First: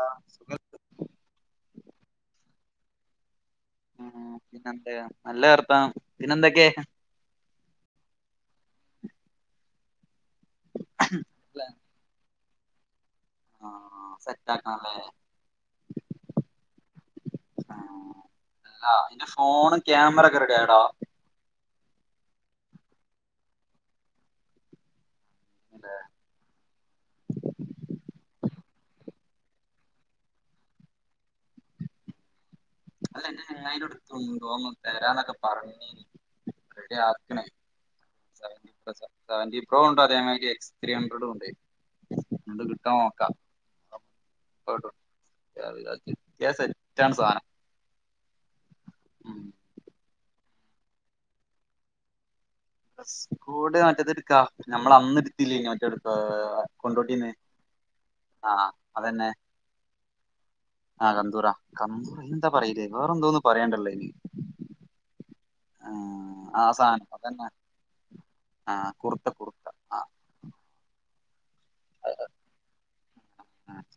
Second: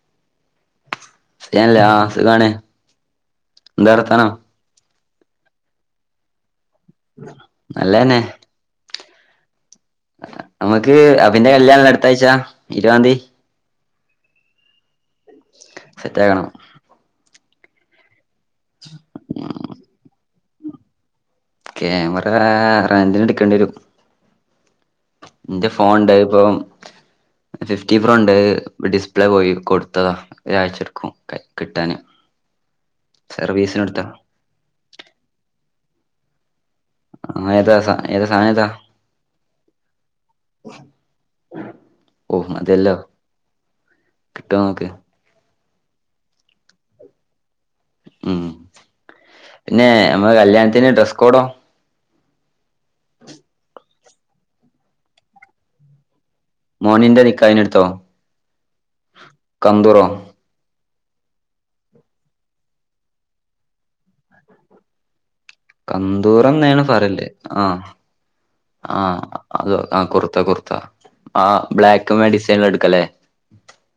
ആ [unintelligible] എന്തേ ആഹ് വർത്താനം പിന്നെന്ത് നല്ല വർത്തം പിന്നെന്തൊക്കെ നല്ലന്നെ നമുക്ക് അഭിന്റെ കല്യാണം അടുത്ത ആഴ്ചാ ഇരുവാന്തി ആ സെറ്റ് ആക്കണല്ലേ സെറ്റാക്കണം ആഹ് അല്ല അന്റെ ഫോണും ക്യാമറ ഒക്കെ റെ കേടാ ക്യാമറ റന്റിന് എടുക്കേണ്ടി വരും എന്റെ അല്ല ഫോൺണ്ട് ഇപ്പൊ ഫിഫ്റ്റി പ്രോ ഉണ്ട് ഡിസ്പ്ലേ പോയി കൊടുത്തതാ ഒരാഴ്ച എടുക്കും കിട്ടാന് അല്ല സർവീസിന് എടുത്താ ചെങ്ങായിന്റടുത്തുണ്ടോന്ന് തരാന്നൊക്കെ പറഞ്ഞിനി റെഡി ആക്കണേ ആഹ് ഏതാ സ- ഏതാ സാധനം ഏതാ സെവന്റി പ്ലസ് സെവന്റി പ്രോ ഉണ്ടോ ഒരുചെങ്ങായി ന്റെ എക് ത്രീ ഹഡ്രഡും ഉണ്ട് അത് കിട്ടോന്നു നോക്കാ കിട്ടൊ നോക്ക് [unintelligible] കിട്ടിയ സെറ്റാണ് സാനം ഉം പിന്നെ നമ്മ കല്യാണത്തിന് ഡ്രെസ് കോഡോ സ്കൂട് മറ്റത്തെ എടുക്കാ നമ്മള അന്നെടുത്തില്ലെ മറ്റേ എടുപ്പ് മോണിന്റെ നികഹിനെടുത്തോ ആഹ് അതന്നെ കന്തുറോ ആഹ കന്തൂറ കന്തൂറ എന്താ പറയില്ലേ വേറെ എന്തോന്നും പറയണ്ടല്ലോ അയിന് കന്തൂറെന്നാണ് പറേല്ല് ആ ആ അത ആ കുർത്ത കുർത്ത ആഹ് ബ്ലാക്ക് മെഡിസിനെടുക്കല്ലേ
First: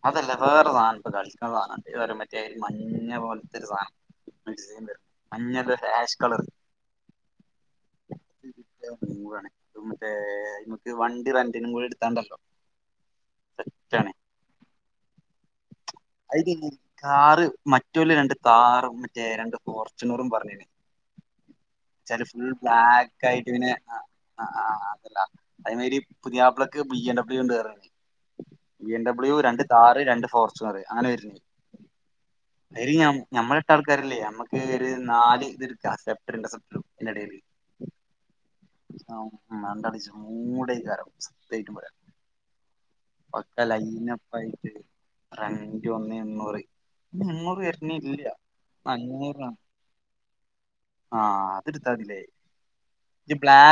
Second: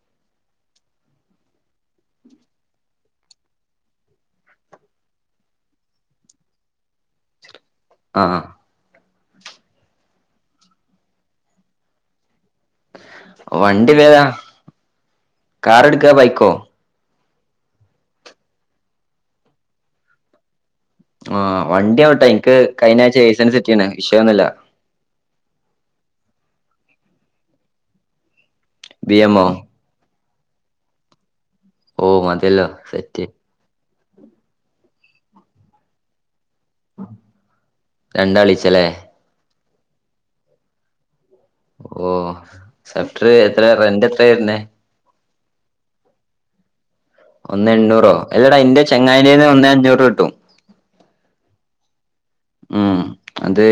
അതല്ല വേറൊരു സാധം ഇപ്പ കളിക്കുന്ന സാധ ഇതുരെ പറ്റിയ മഞ്ഞ പോലത്തെ ഒരു സാനം മഞ്ഞള് ഹാഷ് കളറ് ആഹ അ കൂട മറ്റേ ഇമ്ക്ക് വണ്ടി റെന്റിനും കൂടെ എടുത്താണ്ടല്ലോ വണ്ടി സെറ്റാണ് വേതാ കാർ എടുക്കാ ബൈക്കോ താറ് മറ്റ്വല്ല രണ്ട് താറും മറ്റേ രണ്ട് ഫോർച്ചുണറും പറഞ്ഞിരുന്ന് ആ ഫുൾ ബ്ലാക്ക് ആയിട്ട് പിന്നെ കിട്ടീണ് വിഷയൊന്നുല്ല ആ അതല്ല അത് മാതിരി പുതിയാപ്പിളക്ക് ബിയെൻഡബ്ള്യൂ ഒണ്ട് പറഞ് ബ എം ബി ഡബ്ല്യു എമ്മോ രണ്ട് താറ് രണ്ട് ഫോർച്ചുനർ അങ്ങനെ ആയിരുന്നു ഓ മതില്ലോ സെറ്റ് ല്ലേ നമുക്ക് ഒരു നാല് ഇത് [unintelligible] രണ്ടാളിച്ചല്ലേ മണ്ടടിച്ചു മൂടേക്കാരം ഓ സഫ്റ്റര് എത്ര റെന്റ് എത്രായിരുന്നേ റെന്റ് ഒന്ന് എണ്ണൂറ് എണ്ണൂറ് ഒന്ന് എണ്ണൂറോ വരണില്ല എല്ലെടാ അന്റെ ചെങ്ങായിടേന്ന് അഞ്ഞൂറാണ് ഒന്ന് അഞ്ഞൂറിന് കിട്ടും താവില്ലേ ഉം ബ്ലാ അത്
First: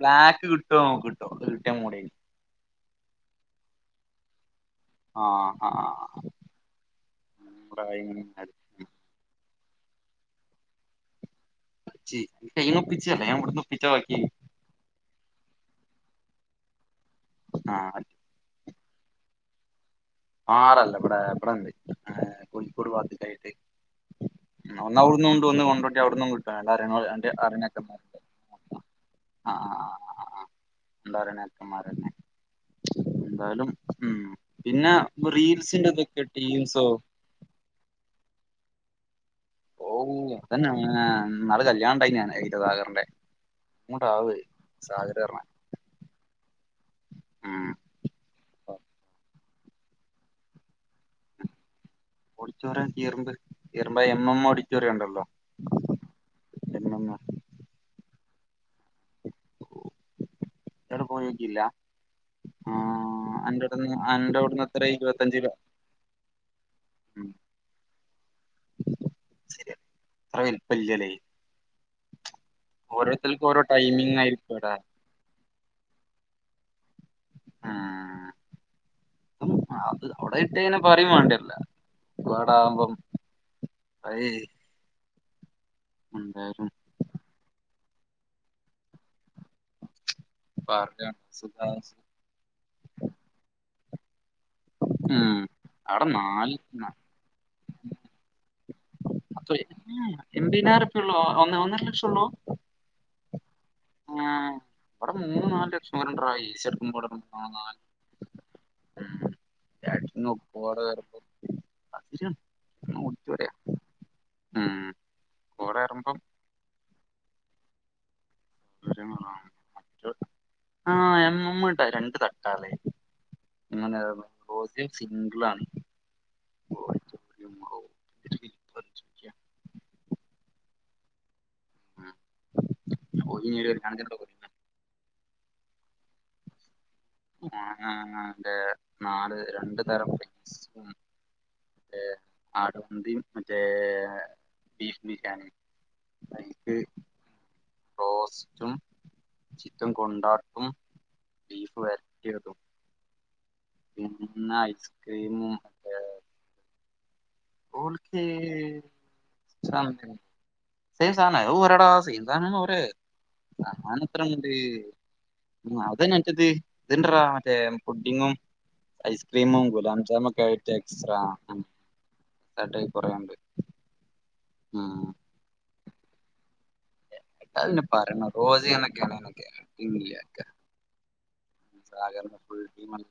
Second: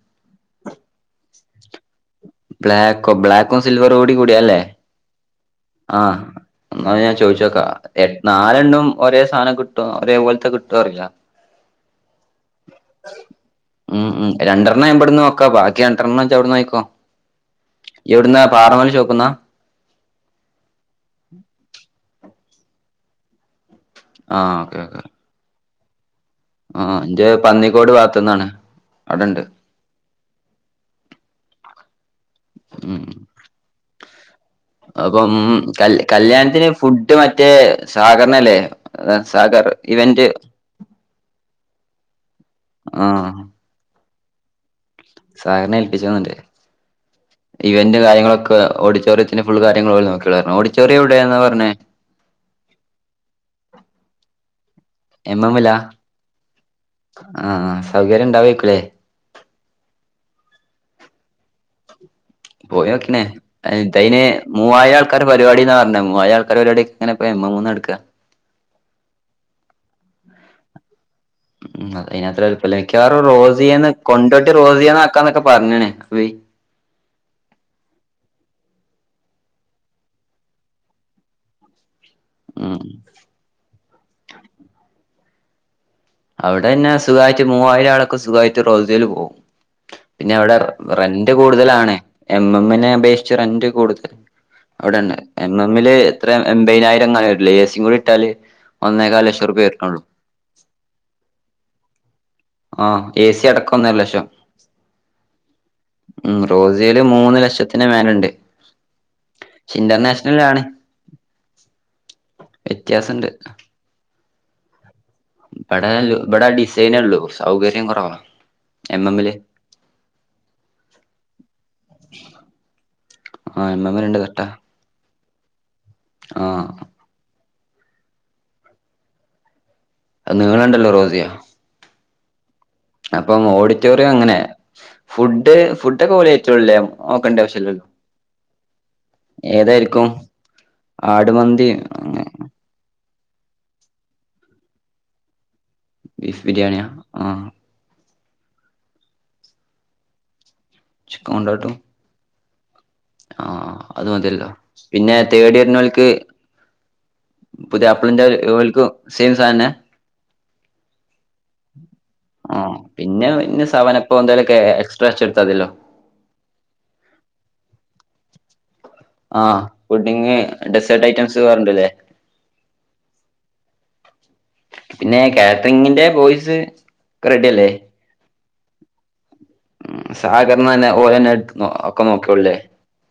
ബ്ലാക്ക് കിട്ടോ കിട്ടോ അത് കിട്ട്യാ മൊടേണ് ബ്ലാക്കോ ബ്ലാക്കോ സിൽവറോ ഓടു. കൂടിയല്ലേ ആഹ് എന്നാ ഞാൻ ചോദിച്ചോക്കാം യെ നാലെണ്ണം ഒരേ സാധനം ട്ടോ അതേ പോലത്തെ കിട്ടോന്ന് അറിയില്ല കൈന് ഒപ്പിച്ചല്ലേ ഞാൻ ഇവിടുന്ന് ഒപ്പിച്ച ബാക്കി [unintelligible] നയിക്കോ ആഹ് എവിടുന്നാ പാറമല ചോക്കുന്ന ആറല്ലേ ഇവടെ [unintelligible] കോഴിക്കോട് [unintelligible] ആഹ് ഓക്കെ ഒന്ന് ഓക്കെ അവിടുന്ന് കൊണ്ട് വന്ന് ഒന്ന് ആഹ് ഇന്റെ അവിടുന്ന് പന്നിക്കോട് ഭാഗത്ത്ന്നാണ് അവിടെണ്ട് ആ ആ [unintelligible] [unintelligible] ഉം എന്തായാലും ഉം പിന്നെ ഉം റീൽസിന്റെ കൽ ഇതൊക്കെ കല്യാണത്തിന് ടീംസോ ഫുഡ് മറ്റേ സാഗർ ന ല്ലേ അത ഔ [unintelligible] നാളെ കല്യാൺ യ്നാണത്. സുധാകർന്റെ പാവ അഅ് സാഗർനെ ഏൽപ്പിച്ചാ നല്ലത്. ഉം ഇവൻ്റ് കാര്യങ്ങളൊക്കെ ഓഡിറ്റോറിയത്തിന്റെ ഫുൾ കാര്യങ്ങള് ഓല് നോക്യോളും പർഞ്. ഓഡിറ്റോറിയം ഔടെന്നാ പറഞ്ഞേ ഓഡിറ്റോറിയം കീയർമ്പ്. കീയർമ്പ് എമ് എമ് ഓഡി എമ്മ എമ്മിലാ എം ആ സൗകര്യം ഉണ്ടാവേ ക്കുലേ ഇയാൾ പോയിട്ടില്ല പോയി നോക്കനേ അ ചൈന്നേ അന്റോട്ന്ന് എത്ര മൂവായിം ആൾക്കാർടെ ഇരുപത്തഞ്ച് കിലോ പരിപാടി പറഞ്ഞെ മൂവായിഴം ആൾക്കാർടെ പരിപാടി ഇങ്ങനെ എപ്പഴാ നമ്മൾ വന്ന്ട്ക ശരിയാ അത്ര വലിപ്പം ഇലല്ലേ ഉ അതിനത്ര അലക്കാറ് റോസ് ഓരോ ചെയന്ന് ടൈമിങ് കൊണ്ടോട്ടി ആയിരിക്കും ഇവിടെ റോസ്യന്ന ആക്കാന്നൊക്കെ പറഞ്ഞണേ പോയി ഉം അത് അവിടെ ഇട്ടന പറയും വേണ്ടല്ല ഉം വാടാവുമ്പം അയ് അവിടന്നെ സുഖായിട്ട് മൂവായിരം ആള് ക്കെ സുഖയിട്ട് റോസൽ പോം പിന്നെ അവിടെ പറയാണ് റെന്റ് സുഖാ കൂടുതലാണ് എം എംമ്മിനെ അപേക്ഷിച്ച് റെന്റ് കൂടുതൽ അവിടെനെ ഉം എം എംമ്മില് അവിടെ എത്ര നാല് ന- എൺമ്പതിനായിരം എങ്ങല്ല എ സി യും കൂടി ഇട്ടാല് ഒന്നേകാല് ലക്ഷം രൂപ വേരാനുള്ളു ഉള്ളോ ഒന്ന് ഒന്നര ലക്ഷം ഉള്ളൂ. ആ ഏ സി അടക്കം ഒന്നര ലക്ഷം ആഹ് ഇവിടെ മൂന്ന് നാല് ലക്ഷം വരെയുണ്ടെടാ ഉം എ സി റോസൽ എടുക്കുമ്പോ ഇവിടെ മൂന്ന് നാല് ലക്ഷത്തിന് മേലുണ്ട് ലക്ഷം ഉം ഇന്റർനാഷണലാണ് കോട കയറുമ്പോ വ്യത്യാസുണ്ട് ഓഡിറ്റോറിയ ഉം കോട ഇബിടെ കയറുമ്പം ഇബിടെ ഡിസൈനേ ള്ളു സൗകര്യം കൊറവാ [unintelligible] ആ എമ്മ മ്മ രണ്ട തട്ടാലേ ആ എം എം ഇങ്ങനെ രണ്ട് തട്ടാ റോസി സിംഗിളണ് ആ നിങ്ങള്ണ്ടല്ലോ റോസിയോ അപ്പം ഓഡിറ്റോറിയം അങ്ങനെയാ ഫുഡ് ഫുഡക്കെ ഒരേ ഐറ്റം അല്ലെ റെ നാല് രണ്ട് ഏതായിരിക്കും തരം ആടുമന്തി ആടുവന്തിയും മറ്റേ ബീഫ് ബിരിയാണി ബീഫ് എനിക്ക് ബിരിയാണിയാണോ? ആഹ് ആഹ്ആ ചിക്കൻ കൊണ്ടാട്ട് ചിക്കൻ കൊണ്ടാട്ട് [unintelligible] ആഹ് അത് മതിയല്ലോ പിന്നെ പിന്നെ ഐസ്ക്രീമും തേർഡ് മറ്റേ ഇയറിനക്ക് പുതിയ ഓൾക്ക് ആപ്പിളിന്റെ [unintelligible] സെയിം സാധനാ സേം സാധനാ ഓഹ് എടാ പിന്നെ പിന്നെ സെവനപ്പോ എന്തേലൊക്കെ എക്സ്ട്രാ അടിച്ചെടുത്താതില്ലോ ആഹ് ഫുഡിങ് ഡെസേർട്ട് ഐറ്റംസ് വേറെണ്ടല്ലേ [unintelligible] പിന്നെ ക്കാ ങ്ങിന്റെ പോയ്സ് പരണം [unintelligible] ഉ സാഗർന്ന്തന്നെ ഓരോന്നെ ഒക്കെ സഹകരണ നോക്കിയല്ലേ ഫുൾ ടീമല്ലേ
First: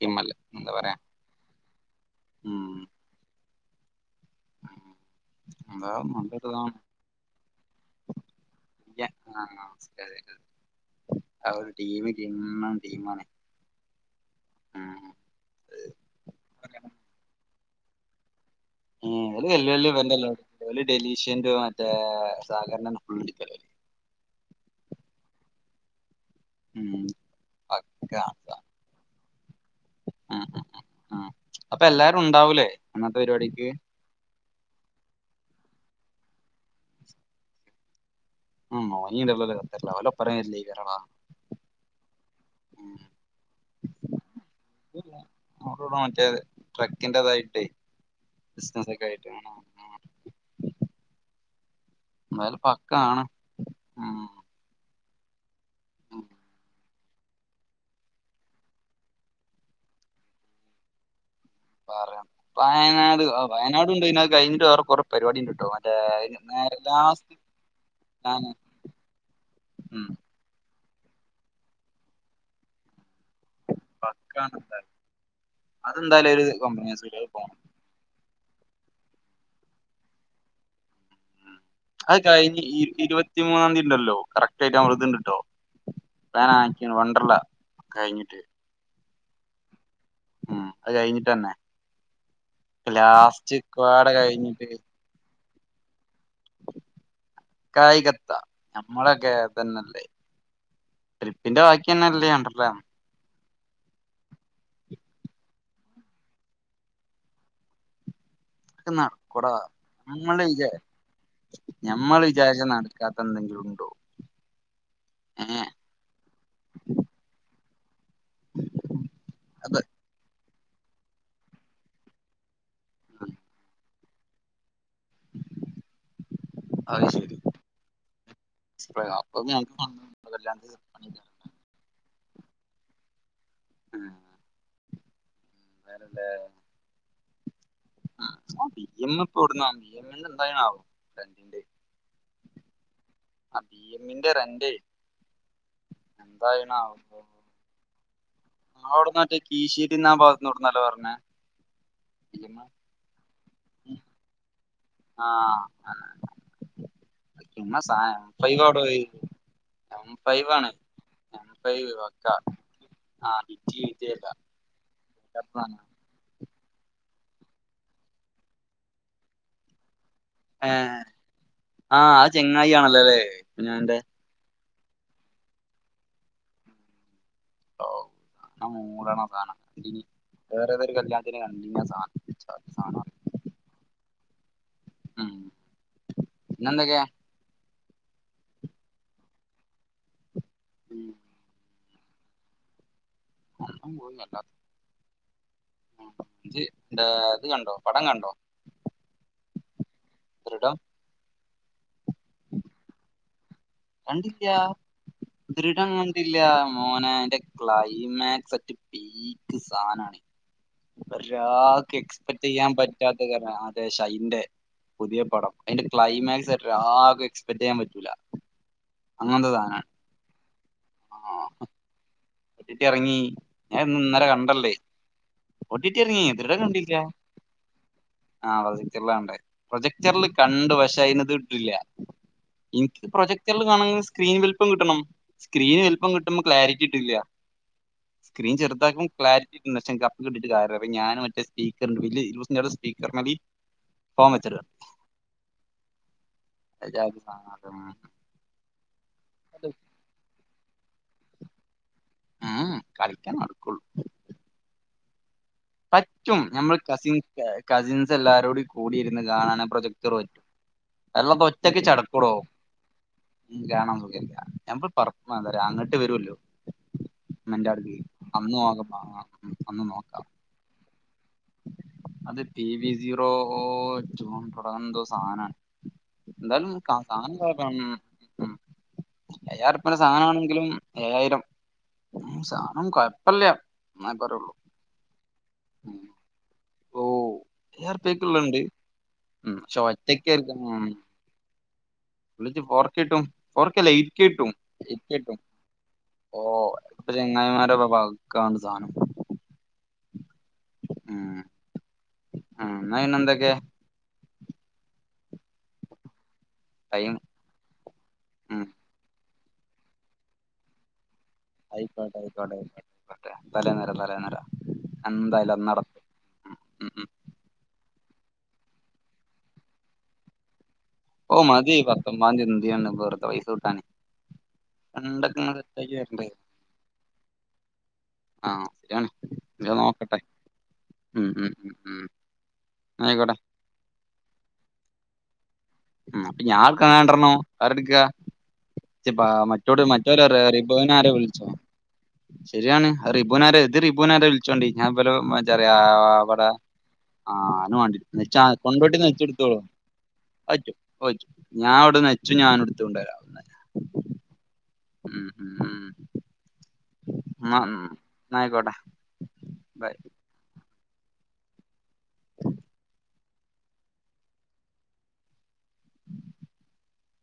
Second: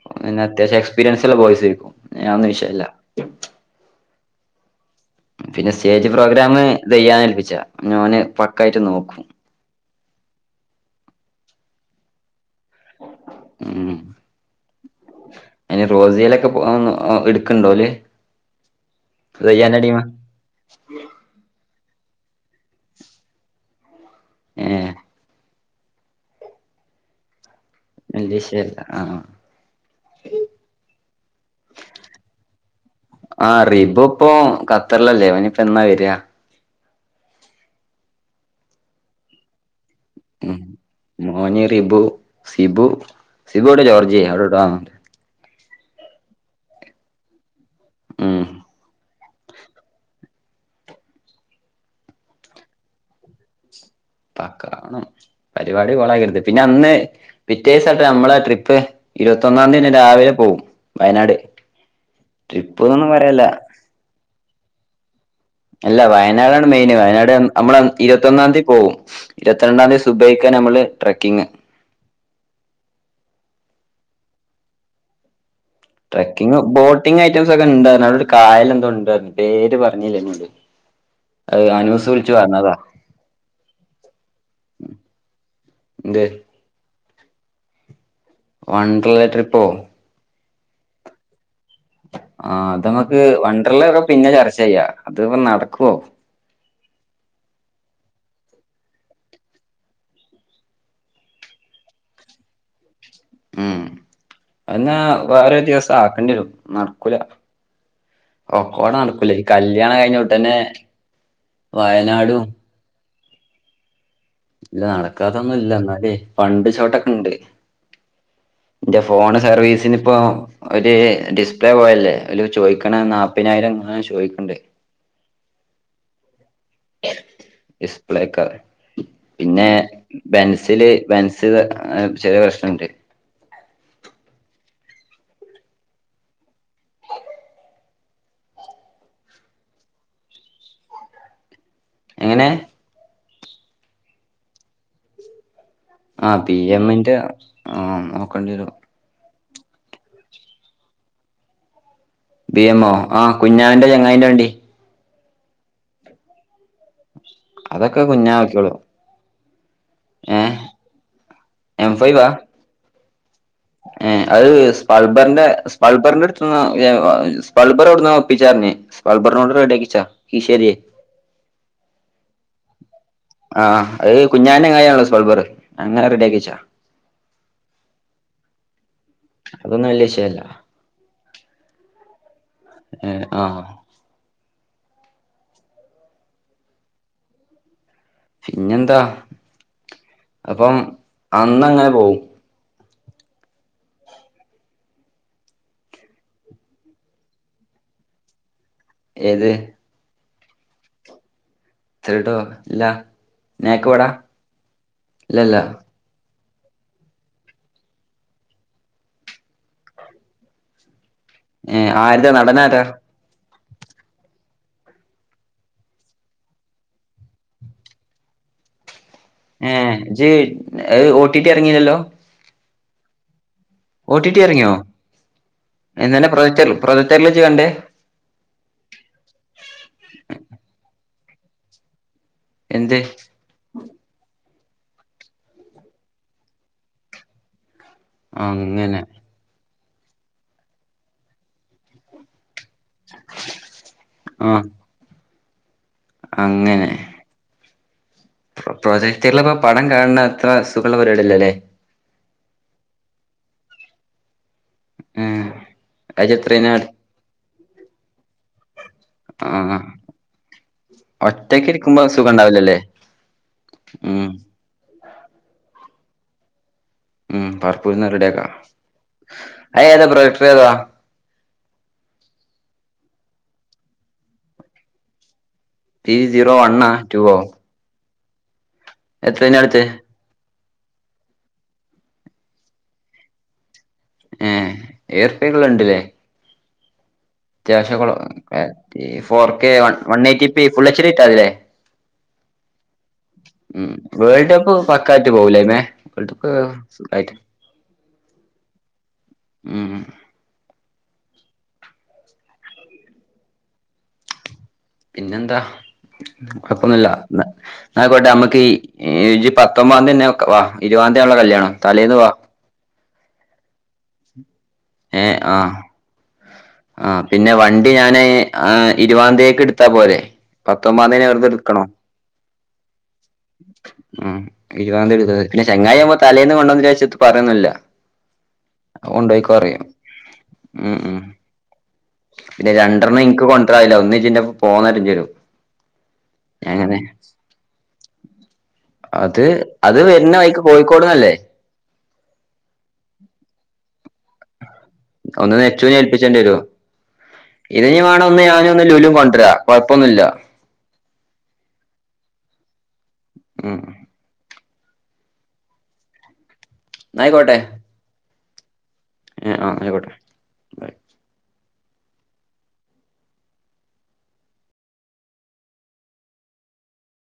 ടീമല്ലേ പിന്നെ എന്താ അത്യാവശ്യം പറയാ എക്സ്പീരിയൻസ്ള്ള പോസ് ആരിക്കും ഒന്നും ഉം വിഷല്ല പിന്നെ അതാ സ്റ്റേജ് പ്രോഗ്രാം നല്ലൊരിതാണ് തെയ്യാന്ന് ഏൽപിച്ചാ ഓന് പക്കായിട്ട് നോക്കും അവരുടെഈവന്റ് ഉം ആഹ് റോസയിലൊക്കെ എടുക്ക ണ്ടോല്ലേ ഉം [unintelligible] ല് വല്യ വല്യ ഇവൻ്റല്ലെള്ളൂ. [unintelligible] ഡലീഷൻ്റെ മറ്റേ സാഗർനന്നെ ഫുള്ളട്ക്കല് ഏഹ് ഉംഹ് എൻ്റേഷല്ല ആ ആഹ്ആ ഉം ഉം ഉം ഉം അപ്പൊ എല്ലാരും ഉണ്ടാവൂലേ അന്നത്തെ ആഹ് പരിപാടിക്ക് റിബു ഇപ്പൊ ഖത്തറിലല്ലേ അവനിപ്പ എന്നാ വരാ. ഉംഹ് ഒറങീലെ ഉം മോനി റിബു സിബു സിബു എവിടെ ജോർജിയെ അവിടെ എവിടാന്നുണ്ട് [unintelligible] മറ്റേത് ട്രക്കിന്റെതായിട്ടേ ഉം ബിസിനസ്സൊക്കെയായിട്ട് മ്മ്ഹ് മ്മ്ഹ് എന്തായാലും പക്കാണ് ഉം പക്ക ആവണം. പരിപാടി ഉം കോളക്കരുത്. പിന്നെ അന്ന് പിറ്റേസാട്ട് നമ്മളെ ട്രിപ്പ് ഇരുപത്തൊന്നാം തീയതി തന്നെ രാവിലെ പോവും വയനാട് പറയാം ട്രിപ്പ് എന്നൊന്നും വയനാട് പറയല്ല വയനാടുണ്ട് ഇത് കഴിഞ്ഞിട്ട് വേറെ കുറെ പരിപാടി ഉണ്ട് കേട്ടോ മറ്റേ അല്ല വയനാടാണ് നേരെ മെയിന്. വയനാട് ലാസ്റ്റ് അന്ന്നമ്മള് അന്ന് ഞാന് ഇരുപത്തൊന്നാം തീയതി പോവും. ഇരുപത്തിരണ്ടാം തീയതി ഉം സുബൈക്കാനെ നമ്മള് ട്രക്കിങ് പക്കാനന്തൻ ട്രക്കിങ് ബോട്ടിംഗ് ഐറ്റംസ് പോണം ഒക്കെ ഇണ്ടായിരുന്നു. [unintelligible] കായല് എന്തോ ഉണ്ടായിരുന്നു. പേര് പറഞ്ഞില്ല എന്നോട് അത് അനൂസ് അത് വിളിച്ചു കഴിഞ്ഞ് പറഞ്ഞതാ ഈ ഇരുപത്തിമൂന്നാം തീയതി ഉണ്ടല്ലോ കറക്റ്റ് ആയിട്ട് ഇതിണ്ടട്ടോ എന്ത് [unintelligible] കഴിഞ്ഞിട്ട് വണ്ട്രല്ല ട്രിപ്പോ ഉം അത് കഴിഞ്ഞിട്ട് തന്നെ ആ അത് നമുക്ക് ലാസ്റ്റ് വണ്ട്രല്ല ഒക്കെ ക്വാട പിന്നെ ചർച്ച കഴിഞ്ഞിട്ട് ചെയ്യാം അത് നട കോ കായികത്ത നമ്മളൊക്കെ തന്നല്ലേ ട്രിപ്പിന്റെ ബാക്കി തന്നെല്ലേ വണ്ട്രല്ല ഉം അന്നാ വേറെ ദിവസം ആക്കണ്ടി വരും നടക്കൂല അതൊക്കെ ഒക്കോടെ നടക്കൂല ഈ നടക്കൂടാ കല്യാണം കഴിഞ്ഞ നമ്മള് ഉടനെ വിചാ ഞമ്മള് വയനാടും. വിചാരിച്ച നടക്കാത്ത എന്തെങ്കിലും ഉണ്ടോ ഇല്ല ഏ നടക്കാതൊന്നുംല്ല. എന്നാലേ ഫണ്ട് ഷോട്ടൊക്കെ ഇണ്ട് എന്റെ ഫോണ് അത് സർവീസിന് ഇപ്പോ ഒരു ഡിസ്പ്ലേ പോയല്ലേ അതിലൊരു ചോദിക്കണ നാപ്പതിനായിരം [unintelligible] ചോയിക്കണ്ടേ അത് ശരി ഡിസ്പ്ലേക്ക അപ്പൊ പിന്നെ ഞങ്ങക്ക് പണ്ടൊന്നും വല്ലാണ്ട് ബെൻസില് പണിയില്ല. ബെൻസ്ത് ചെറിയ പ്രശ്നുണ്ട് ആ [unintelligible] [unintelligible] എങ്ങനെ ആ ബി എമ്മിന്റെ റെന്റെയ് ആ പി എമ്മിന്റെ ആ കൊണ്ടിരും കീശ്ശേരിന്നാ ഭാഗത്ത്ന്നവ്ട്ന്നോന്നല്ലോ പറഞ്ഞേ ബി എമ്മോ ആഹ് കുഞ്ഞാന്റെ ചങ്ങായ്ന്റെ വണ്ടി ആഹ് ക്ക അതൊക്കെ സനം കുഞ്ഞാക്കിയോളും [unintelligible] എം ഏ ഫൈവ് ആണ് എം ഫൈവ് വക്ക ഏ അത് സ്പൾബറിന്റെ ഏഹ് സ്പൾബറി സ്പൾബറെവ്ട്ന്നോ ഒപ്പിച്ചാർഞ്ഞു സ്പൾബറിനോട് റെഡിയാക്കിച്ചാ കീശേരിയെ ആഹ് ആഹ് ആ ചെ ങ്ങായി ആണല്ലോലെ ആഹ് അത് കുഞ്ഞാനെ [unintelligible] സ്പൾബറ് അങ്ങനെ റെഡിയാക്കിച്ചാ ഓ ആ അതൊന്നും [unintelligible] വലിയ വിഷയമല്ല വേറെ ഏതൊരു കല്യാണത്തിന് സാനം ഏ, ആ [unintelligible] ഉം പിന്നെന്തക്കെ? പിന്നെന്താ അപ്പം ഉം. അന്നങ്ങ പോം [unintelligible] ജ്ജ് ദാ ത് കണ്ടോ പടം കണ്ടോ ഏത് ദൃടം ദൃടൊ ഇല്ല നേക്കുവട കണ്ടില്ല്യാ ഇല്ലല്ല ദൃഡം വന്ത് ല്ലാ മോനേ അയ്ന്റെ ക്ലൈമാക്സ്റ്റ് അറ്റ് പീക്ക് സാനാണ്. ഏ ഒരാക്കും ആരുടെ എക്സ്പെക്ട് ചെയ്യാൻ നടനാരാ പറ്റാത്തത് [unintelligible] ദേ ഷൈന്റെ പുതിയ പടം. അയിന്റെ ക്ലൈമാക്സ് ഒരാക്കും എക്സ്പെക്ട് ചെയ്യാൻ പറ്റൂല. അങ്ങനത്തെ സാനം ഏഹ് ജ് അഅ് ഓ ടി ആഹ് ടി എറങ്ങീലല്ലോ? ഒ ടി ടി എറങ്ങീ ഞാൻ ഇ ഇന്നലെ ഇറങ്ങിയോ കണ്ടല്ലേ. ഒ ടി ടി എറങ്ങി. ഇന്നലെ ദൃഢം പ്രൊജക്ടർ കണ്ടില്യാ. പ്രൊജക്ടറിൽ ഇജ്ജ് കണ്ടേ ആ പ്രൊജക്ടർലാ കണ്ടത്. പ്രൊജക്ടറിൽ കണ്ടു. പക്ഷെ, അയിനത് തുല്ല്യാ. എന്ത് ഇൻക്ക് പ്രൊജക്ടർല് കാണങ്ങെ സ്ക്രീൻ [unintelligible] പ്പം കിട്ടണം സ്ക്രീന് വൽപ്പം കിട്ടുമ്പോ ക്ലാരിറ്റി കിട്ടില്ല്യാ സ്ക്രീൻ അങ്ങനെ ചെറുതാക്കും ക്ലാരിറ്റി ഇന്നച്ചൻ കപ്പ് കിട്ടിട്ട് കാരല. അപ്പ ഞാന് മറ്റേ സീക്കർ [unintelligible] പീക്കർ മതി ഫോൺ വെച്ചട് ആഹ് അങ്ങനെ അജാതി സാനാ [unintelligible] പ്രോജക്ടർല്ല് ഇപ്പം പടം കാണാണ് അത്ര സുഖള്ള പരിപാടിയല്ലല്ലേ ഉം കളിക്കാൻ നടക്കള്ളൂ മ് പറ്റും നമ്മൾ കസിൻകേ കസിൻസെല്ലാരൂടി കൂടിരുന്ന് ഗാണണം ആഹ് പ്രൊജക്ടർ പറ്റും അല്ലാ ഇപ്പം ഒറ്റക്ക് ഇരിക്കുമ്പോ സുഖം ചടപ്പടോ ഉണ്ടാവില്ലല്ലേ ഗാണാൻ ഉം സുഖല്ലാ [unintelligible] [unintelligible] അങ്ങട്ട് വരുവല്ലോ ഉം പർപ്പൂന്ന് റെഡിയ ആക്കാ നോക്കാം അന്ന് അയ്ഏതാ നോക്കാം പ്രൊജക്ടർ ഏതാ അത് പി വി സീറോ തുടങ്ങന്തോ സാധനമാണ് പി സീറോ വൻണ്ണാ ടുവോ എത്രേനാ എടുത്തെ അയ്യായിരംറുപ്പിന്റെ സാധനമാണെങ്കിലും ഏഴായിരം സാദനം കൊഴപ്പില്ല ഏ ഏയ് റുപ്പികൾഉണ്ടല്ലേ ഓ അയ്യായിരം അത്യാവശ്യം റുപ്യക്കുള്ളണ്ട് ഫോർ ഉം കെ പക്ഷെ one one eighty full H D ഇട്ടാ മതില്ലേ വിളിച്ചു ഫേർ ട്ടും റക്കല്ല ഉം വേൾഡ് ഇരിക്കട്ടും കപ്പ് പക്കായിട്ട് ഇരിക്കട്ടും പോകൂലേമേ വേൾഡ് ഓ കപ്പ് ഇപ്പൊ സുഖായിട്ട് ചെങ്ങായിമാര വക്കാണ് സാധനം ഉം ആ ഇന്നാ പിന്നെ എന്തൊക്കെ പിന്നെന്താ കുഴപ്പൊന്നില്ല ടൈം എന്നയ്ക്കേട്ടെ നമ്മുക്ക് ഉം ഈ് ഇജ് പത്തൊൻബാന്തി തന്നെ വാ ഇരുവാന്തി ആയിക്കോട്ടെ ആയിക്കോട്ടെ ആയിക്കോട്ടക്കട്ടെ തലേന്ന് വരാം തലേന്ന് വരാം ഏഹ് ആഹ് ഉം ഉം ഉം ആ പിന്നെ വ ണ്ടി ഞാന് ആ ഇരുവതാന്തിയ്ക്ക് എടുത്താ പോരെ പത്തൊമ്പതാം തീയതി ഞാൻ ഓ വെറുതെ മതി എടുക്കണോ? പത്തൊമ്പാം തീയതി എന്തിനാണ് വെറുതെ പൈസ കിട്ടാന് ഉം ഇരുപതാം തീയതി ഫണ്ടൊക്കെ എടുക്കുന്നൊ ഇങ്ങള് പിന്നെ സെറ്റാക്കി ചങ്ങായിയാവുമ്പോ തരണ്ടേ തലേന്ന് കൊണ്ടോന്ന് ശെച്ചട്ട് ഒന്നും പറയോന്നില്ല ആഹ് ശരിയാണ് കൊണ്ടോയിക്കോ ഞാൻ പറയും. നോക്കട്ടെ ഉം ഉം പിന്നെ രണ്ടെണ്ണം ആയിക്കോട്ടെ എനിക്ക് കൊണ്ടരാനില്ല [unintelligible] ഉം അപ്പ ഞാൻ [unintelligible] ഇജ്ജ് ബാ അത് മറ്റോട് അത് മറ്റോര് വരുന്ന റെ വഴിക്ക് റെബുനാരെ കോഴിക്കോട്ന്നല്ലേ വിളിച്ചോ ശരിയാണ് അത് റെബുനാര് ഇത് റി ബൂനാരെ വിളിച്ചോണ്ടി ഞാൻ നിപ്പെരു മ ഒന്ന് ചെറിയാ നെച്ചുനെ ഏൽപ്പിച്ചേണ്ടി ഇവടെ വരും ആ അവനു ഇത് ഇനി വേണം വേണ്ടി ഒന്ന് ചാ ഞാനും ഒന്ന് കൊണ്ടോട്ടീന്ന് ലുലും കൊണ്ടുവരാ കൊഴപ്പൊന്നുല്ല [unintelligible] പറ്റും [unintelligible] ഞാൻ അവിടെ നെച്ചു ഞാനും എടുത്ത് കൊണ്ട് വരാം ഒന്ന്. ഉം ഉം ഉം എന്നായ്ക്കോട്ടെ. എനയിക്കോട്ട ഏ ആ ആയിക്കോട്ടെ ബൈ [unintelligible]